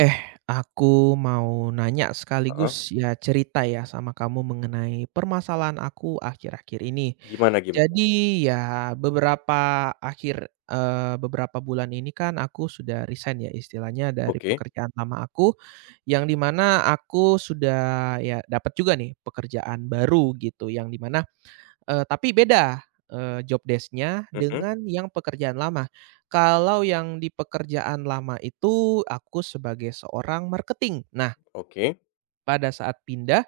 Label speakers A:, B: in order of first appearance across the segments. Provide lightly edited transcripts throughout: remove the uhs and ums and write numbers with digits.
A: Eh, aku mau nanya
B: Heeh,
A: sekaligus ya cerita ya sama kamu mengenai permasalahan aku akhir-akhir ini.
B: gimana gimana?
A: Jadi ya beberapa akhir beberapa bulan ini kan aku sudah resign ya istilahnya dari
B: Oke,
A: pekerjaan lama aku, yang dimana aku sudah ya dapat juga nih pekerjaan baru gitu, yang dimana. Tapi beda, job desk-nya
B: mhm,
A: dengan yang pekerjaan lama. Kalau yang di pekerjaan lama itu aku sebagai seorang marketing. Nah,
B: oke.
A: pada saat pindah,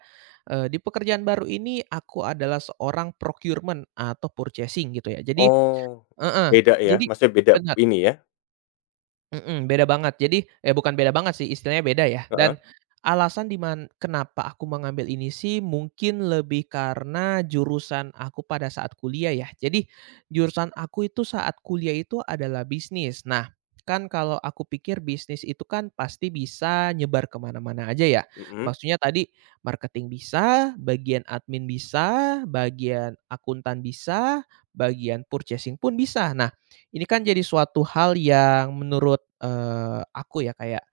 A: di pekerjaan baru ini aku adalah seorang procurement atau purchasing gitu ya. Jadi
B: Oh,
A: heeh,
B: beda ya,
A: jadi
B: maksudnya beda
A: benar.
B: ini ya?
A: Mhm, beda banget. Jadi bukan beda banget sih, istilahnya beda ya. Dan
B: Heeh,
A: alasan di man kenapa aku mengambil ini sih mungkin lebih karena jurusan aku pada saat kuliah ya. Jadi jurusan aku itu saat kuliah itu adalah bisnis. Nah, kan kalau aku pikir bisnis itu kan pasti bisa nyebar kemana mana aja ya.
B: mhm,
A: Maksudnya tadi marketing bisa, bagian admin bisa, bagian akuntan bisa, bagian purchasing pun bisa. Nah ini kan jadi suatu hal yang menurut, aku ya kayak,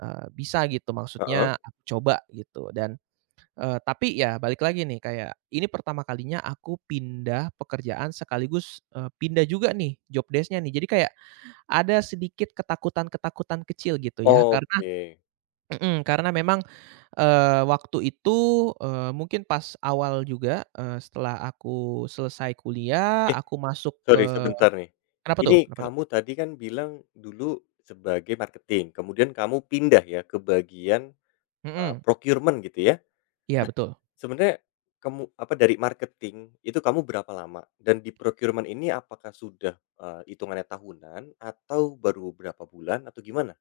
A: bisa gitu
B: heeh,
A: maksudnya aku coba gitu dan, tapi ya balik lagi nih kayak ini pertama kalinya aku pindah pekerjaan sekaligus, pindah juga nih job desk-nya nih. Jadi kayak ada sedikit ketakutan-ketakutan kecil gitu ya karena
B: oke.
A: mhm, karena memang, waktu itu, mungkin pas awal juga, setelah aku selesai kuliah,
B: Eh,
A: aku masuk ke
B: sorry sebentar nih.
A: kenapa tuh
B: Ini
A: kenapa tuh?
B: kamu tadi kan bilang dulu sebagai marketing, kemudian kamu pindah ya ke bagian,
A: Mhm,
B: procurement gitu ya?
A: iya betul.
B: Sebenarnya kamu apa, dari marketing itu kamu berapa lama? Dan di procurement ini apakah sudah, hitungannya tahunan atau baru berapa bulan atau gimana?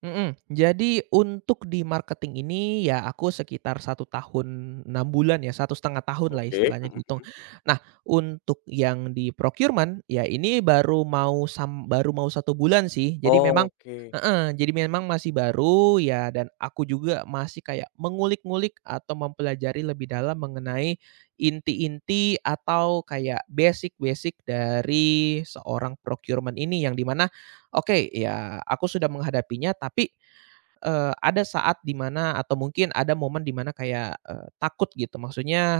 A: Mhm, jadi untuk di marketing ini ya aku sekitar satu tahun 6 bulan ya, satu setengah tahun lah
B: Oke,
A: istilahnya
B: mhm.
A: dihitung. Nah, untuk yang di procurement, ya ini baru mau sam baru mau satu bulan sih. Jadi memang
B: Oke,
A: heeh, jadi memang masih baru ya dan aku juga masih kayak mengulik-ngulik atau mempelajari lebih dalam mengenai inti-inti atau kayak basic-basic dari seorang procurement ini yang di mana oke, ya aku sudah menghadapinya tapi, ada saat di mana atau mungkin ada momen di mana kayak, takut gitu maksudnya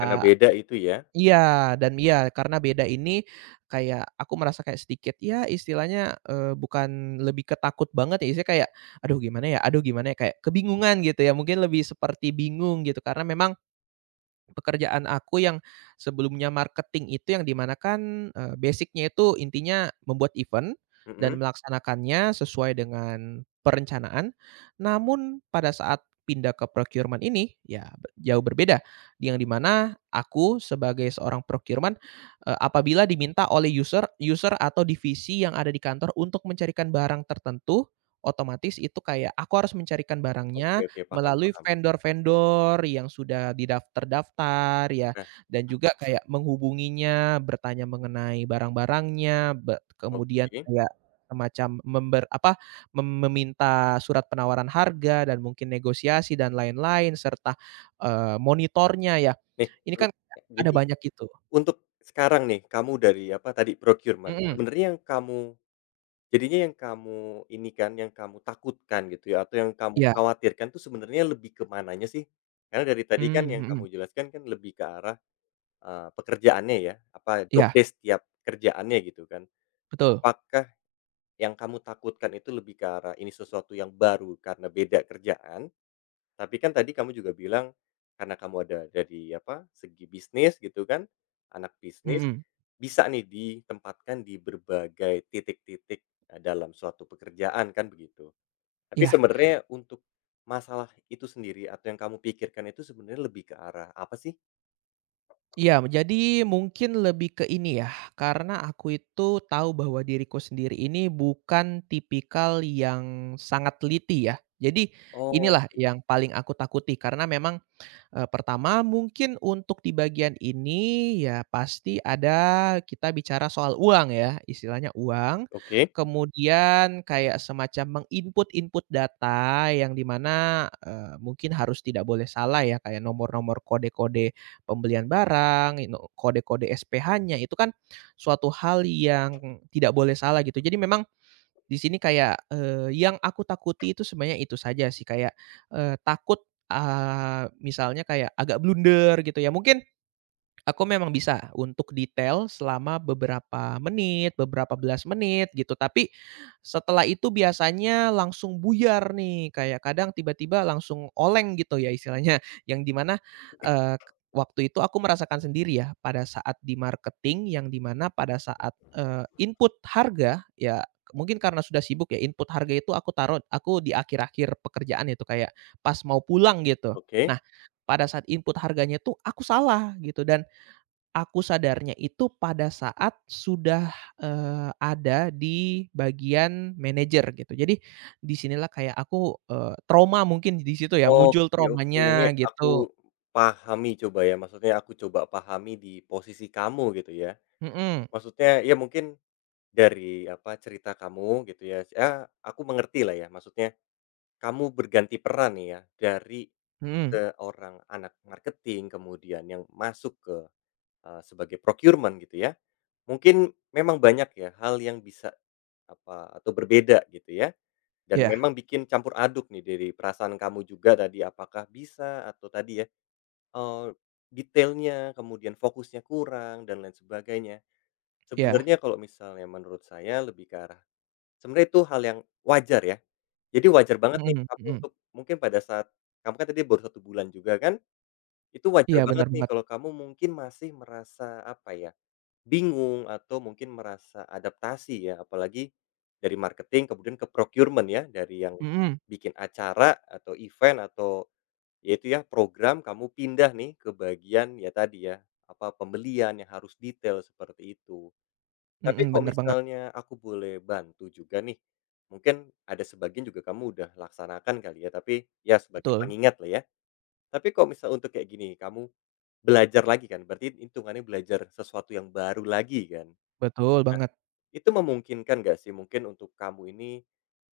B: karena beda itu ya?
A: iya dan iya karena beda ini kayak aku merasa kayak sedikit ya istilahnya, bukan lebih ketakut banget ya istilahnya kayak, "Aduh gimana ya aduh gimana ya?" Kayak kebingungan gitu ya mungkin lebih seperti bingung gitu karena memang, pekerjaan aku yang sebelumnya marketing itu yang di mana kan, basic-nya itu intinya membuat event dan
B: Mhm,
A: melaksanakannya sesuai dengan perencanaan. Namun pada saat pindah ke procurement ini, ya be jauh berbeda, yang di mana aku sebagai seorang procurement, apabila diminta oleh user user atau divisi yang ada di kantor untuk mencarikan barang tertentu, otomatis itu kayak aku harus mencarikan
B: oke
A: barangnya
B: oke, paham
A: melalui
B: paham.
A: vendor-vendor yang sudah didaftar-daftar, ya,
B: Nah,
A: dan juga kayak menghubunginya, bertanya mengenai barang-barangnya, kemudian
B: oke.
A: kayak semacam member apa, mem meminta surat penawaran harga dan mungkin negosiasi dan lain-lain serta, monitornya ya.
B: Nih,
A: Ini kan
B: ya,
A: ada
B: jadi
A: banyak gitu.
B: untuk sekarang nih, kamu dari apa tadi, procurement,
A: Mhm,
B: sebenarnya yang kamu jadinya yang kamu ini kan, yang kamu takutkan gitu ya, atau yang kamu
A: iya.
B: khawatirkan tuh sebenarnya lebih ke mananya sih? Karena dari tadi kan
A: Mmm,
B: yang kamu
A: mhm.
B: jelaskan kan lebih ke arah, pekerjaannya ya, apa job
A: Iya,
B: desk tiap kerjaannya gitu kan.
A: betul.
B: Apakah yang kamu takutkan itu lebih ke arah ini sesuatu yang baru karena beda kerjaan? Tapi kan tadi kamu juga bilang, karena kamu ada dari apa, segi bisnis gitu kan, anak bisnis,
A: Mhm,
B: bisa nih ditempatkan di berbagai titik-titik, dalam suatu pekerjaan kan begitu. Tapi
A: iya.
B: sebenarnya untuk masalah itu sendiri atau yang kamu pikirkan itu sebenarnya lebih ke arah apa sih?
A: Iya, jadi mungkin lebih ke ini ya, karena aku itu tahu bahwa diriku sendiri ini bukan tipikal yang sangat teliti ya. Jadi
B: Oh,
A: inilah
B: gitu.
A: yang paling aku takuti karena memang pertama mungkin untuk di bagian ini ya pasti ada kita bicara soal uang ya, istilahnya uang,
B: Oke
A: kemudian kayak semacam menginput-input data yang dimana mana, mungkin harus tidak boleh salah ya kayak nomor-nomor kode-kode pembelian barang, kode-kode SPH-nya itu kan suatu hal yang tidak boleh salah gitu. Jadi memang di sini kayak, yang aku takuti itu sebenarnya itu saja sih, kayak, takut, misalnya kayak agak blunder gitu ya, mungkin aku memang bisa untuk detail selama beberapa menit, beberapa belas menit gitu, tapi setelah itu biasanya langsung buyar nih, kayak kadang tiba-tiba langsung oleng gitu ya istilahnya, yang dimana mana, waktu itu aku merasakan sendiri ya pada saat di marketing yang dimana pada saat, input harga ya mungkin karena sudah sibuk ya input harga itu aku taruh aku di akhir-akhir pekerjaan itu kayak pas mau pulang gitu.
B: oke.
A: Nah, pada saat input harganya tuh aku salah gitu dan aku sadarnya itu pada saat sudah, eee, ada di bagian manajer gitu. Jadi di sinilah kayak aku, trauma mungkin di situ ya, muncul
B: Oke oke, ini
A: traumanya
B: aku
A: gitu.
B: pahami coba ya, maksudnya aku coba pahami di posisi kamu gitu ya.
A: Mhm
B: Maksudnya ya mungkin dari apa, cerita kamu gitu ya, ya aku mengerti lah ya, maksudnya kamu berganti peran nih ya, dari
A: mhm.
B: seorang anak marketing kemudian yang masuk ke, sebagai procurement gitu ya. Mungkin memang banyak ya hal yang bisa apa, atau berbeda gitu ya, dan
A: Iya
B: memang bikin campur aduk nih dari perasaan kamu juga tadi apakah bisa atau tadi ya, eee, detailnya, kemudian fokusnya kurang dan lain sebagainya.
A: iya.
B: Sebenarnya kalau misalnya menurut saya lebih ke arah sebenarnya itu hal yang wajar ya. Jadi wajar banget nih
A: Mhm
B: kamu
A: mhm.
B: untuk mungkin pada saat kamu kan tadi baru 1 bulan juga kan, itu wajar
A: Iya benar
B: banget nih
A: banget.
B: kalau kamu mungkin masih merasa, apa ya, bingung atau mungkin merasa adaptasi ya, apalagi dari marketing kemudian ke procurement ya, dari yang
A: Mhm
B: bikin acara atau event atau yaitu ya program kamu pindah nih ke bagian ya tadi ya, apa, pembelian yang harus detail seperti itu. Tapi
A: mhm,
B: kok
A: benar banget.
B: misalnya aku boleh bantu juga nih, mungkin ada sebagian juga kamu udah laksanakan kali ya, tapi ya sebagai
A: Betul
B: pengingat lah ya. Tapi kok misal untuk kayak gini, kamu belajar lagi kan, berarti hitungannya belajar sesuatu yang baru lagi kan.
A: betul
B: Nah,
A: banget.
B: itu memungkinkan nggak sih mungkin untuk kamu ini,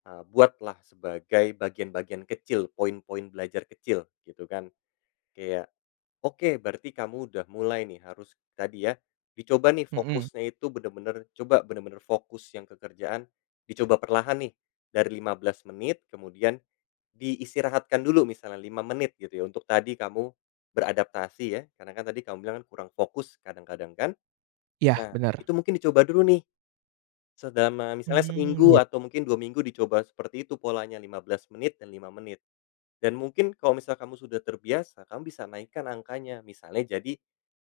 B: buatlah sebagai bagian-bagian kecil, poin-poin belajar kecil gitu kan. Kayak, oke, berarti kamu udah mulai nih harus tadi ya, dicoba nih
A: Mhm.
B: fokusnya itu bener-bener coba bener-bener fokus yang ke kerjaan, dicoba perlahan nih, dari 15 menit kemudian diistirahatkan dulu misalnya 5 menit gitu ya untuk tadi kamu beradaptasi ya, karena kan tadi kamu bilang kan kurang fokus kadang-kadang kan.
A: Ya
B: Nah,
A: benar,
B: itu mungkin dicoba dulu nih selama misalnya
A: mmm,
B: seminggu
A: iya
B: atau mungkin 2 minggu dicoba seperti itu polanya 15 menit dan 5 menit. Dan mungkin kalau misal kamu sudah terbiasa, kamu bisa naikkan angkanya misalnya jadi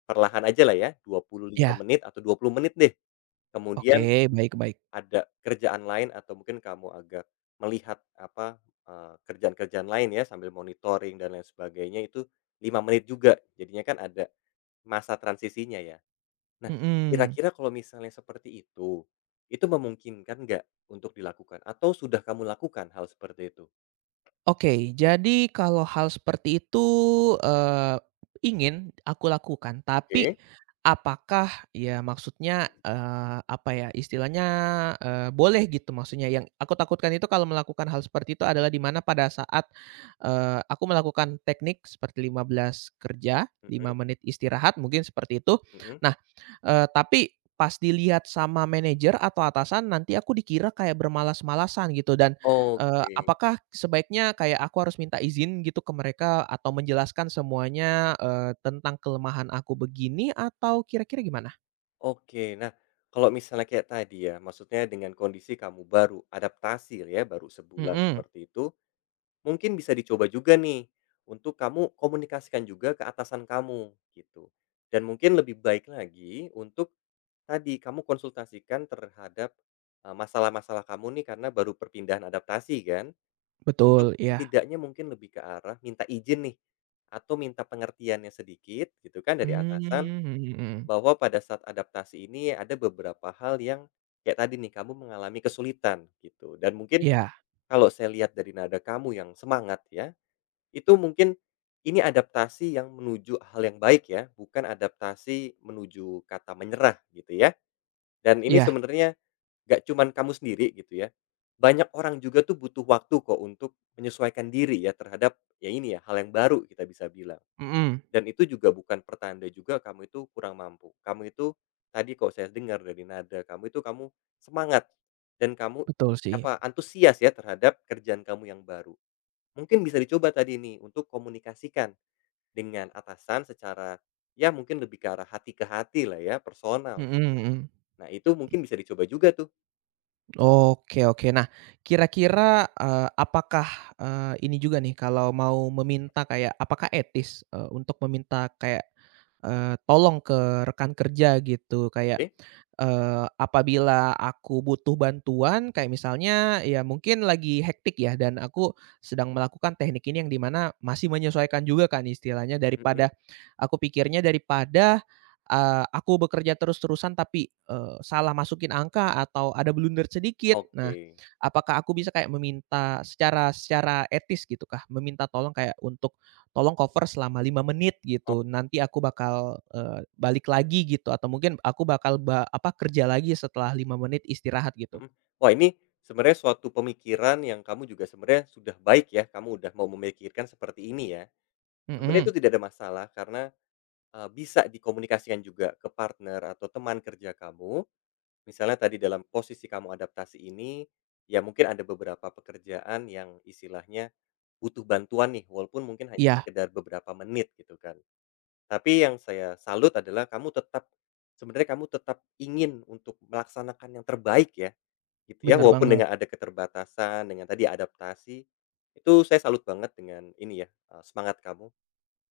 B: perlahan aja lah ya, dua puluh lima
A: ya,
B: menit atau 20 menit deh.
A: oke,
B: Kemudian
A: baik baik.
B: ada kerjaan lain atau mungkin kamu agak melihat apa, kerjaan-kerjaan lain ya sambil monitoring dan lain sebagainya itu 5 menit juga. Jadinya kan ada masa transisinya ya. Nah,
A: Mhm.
B: kira-kira kalau misalnya seperti itu memungkinkan nggak untuk dilakukan atau sudah kamu lakukan hal seperti itu?
A: Oke, jadi kalau hal seperti itu, eee, ingin aku lakukan, tapi
B: Oke.
A: apakah ya maksudnya, apa ya, istilahnya, boleh gitu maksudnya. Yang aku takutkan itu kalau melakukan hal seperti itu adalah di mana pada saat, aku melakukan teknik seperti 15 kerja, 5
B: Mhm
A: menit istirahat, mungkin seperti itu.
B: mhm.
A: Nah, tapi pas dilihat sama manajer atau atasan nanti aku dikira kayak bermalas-malasan gitu dan
B: Oke.
A: apakah sebaiknya kayak aku harus minta izin gitu ke mereka atau menjelaskan semuanya, tentang kelemahan aku begini atau kira-kira gimana?
B: Oke. Nah, kalau misalnya kayak tadi ya, maksudnya dengan kondisi kamu baru adaptasi ya, baru sebulan
A: Mhm,
B: seperti itu, mungkin bisa dicoba juga nih untuk kamu komunikasikan juga ke atasan kamu, gitu. Dan mungkin lebih baik lagi untuk tadi kamu konsultasikan terhadap, masalah-masalah kamu nih karena baru perpindahan adaptasi kan, untuk
A: betul, iya.
B: setidaknya mungkin lebih ke arah minta izin nih, atau minta pengertiannya sedikit gitu kan dari
A: Mmm,
B: atasan,
A: mhm mhm.
B: bahwa pada saat adaptasi ini ada beberapa hal yang kayak tadi nih, kamu mengalami kesulitan gitu dan mungkin
A: Iya
B: kalau saya lihat dari nada kamu yang semangat ya, itu mungkin ini adaptasi yang menuju hal yang baik ya, bukan adaptasi menuju kata menyerah gitu ya. Dan ini
A: iya,
B: sebenarnya gak cuman kamu sendiri gitu ya, banyak orang juga tuh butuh waktu kok untuk menyesuaikan diri ya terhadap ya ini ya, hal yang baru kita bisa bilang.
A: mhm,
B: Dan itu juga bukan pertanda juga kamu itu kurang mampu. Kamu itu tadi kalau saya dengar dari nada kamu itu kamu semangat dan kamu
A: betul sih.
B: apa, antusias ya terhadap kerjaan kamu yang baru. Mungkin bisa dicoba tadi ini untuk komunikasikan dengan atasan secara ya mungkin lebih ke arah hati ke hati lah ya, personal
A: Mhm
B: gitu.
A: mhm.
B: Nah itu mungkin bisa dicoba juga tuh,
A: Oke oke. Nah, kira-kira, apakah, ini juga nih kalau mau meminta kayak apakah etis, untuk meminta kayak, tolong ke rekan kerja gitu? Kayak,
B: oke?
A: apabila aku butuh bantuan kayak misalnya ya mungkin lagi hektik ya dan aku sedang melakukan teknik ini yang dimana masih menyesuaikan juga kan istilahnya
B: Mhm,
A: daripada aku pikirnya daripada, aku bekerja terus-terusan tapi, salah masukin angka atau ada blunder sedikit. Nah,
B: oke.
A: apakah aku bisa kayak meminta secara secara etis gitu kah, meminta tolong kayak untuk, "Tolong cover selama 5 menit,"
B: Oh,
A: gitu, "nanti aku bakal, balik lagi," gitu, atau mungkin aku bakal kerja lagi setelah 5 menit istirahat gitu.
B: mhm. Wah ini sebenarnya suatu pemikiran yang kamu juga sebenarnya sudah baik ya, kamu udah mau memikirkan seperti ini ya. Sebenarnya
A: Mhm,
B: itu tidak ada masalah karena, bisa dikomunikasikan juga ke partner atau teman kerja kamu. Misalnya tadi dalam posisi kamu adaptasi ini, ya mungkin ada beberapa pekerjaan yang istilahnya butuh bantuan nih, walaupun mungkin hanya
A: iya,
B: sekedar beberapa menit gitu kan. Tapi yang saya salut adalah kamu tetap sebenarnya kamu tetap ingin untuk melaksanakan yang terbaik ya, gitu ya,
A: bener
B: walaupun
A: banget.
B: dengan ada keterbatasan, dengan tadi adaptasi, itu saya salut banget dengan ini ya, semangat kamu.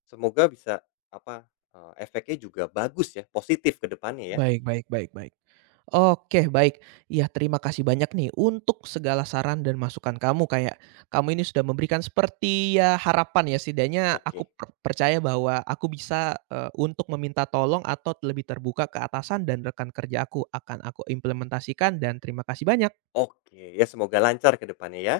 B: Semoga bisa apa, efeknya juga bagus ya, positif ke depannya ya?
A: Baik baik baik baik. Oke, baik. Iya, terima kasih banyak nih untuk segala saran dan masukan kamu. Kayak kamu ini sudah memberikan seperti ya harapan ya, setidaknya aku
B: Oke
A: percaya bahwa aku bisa, untuk meminta tolong atau lebih terbuka ke atasan dan rekan kerja aku. Akan aku implementasikan dan terima kasih banyak.
B: oke, ya semoga lancar ke depannya ya.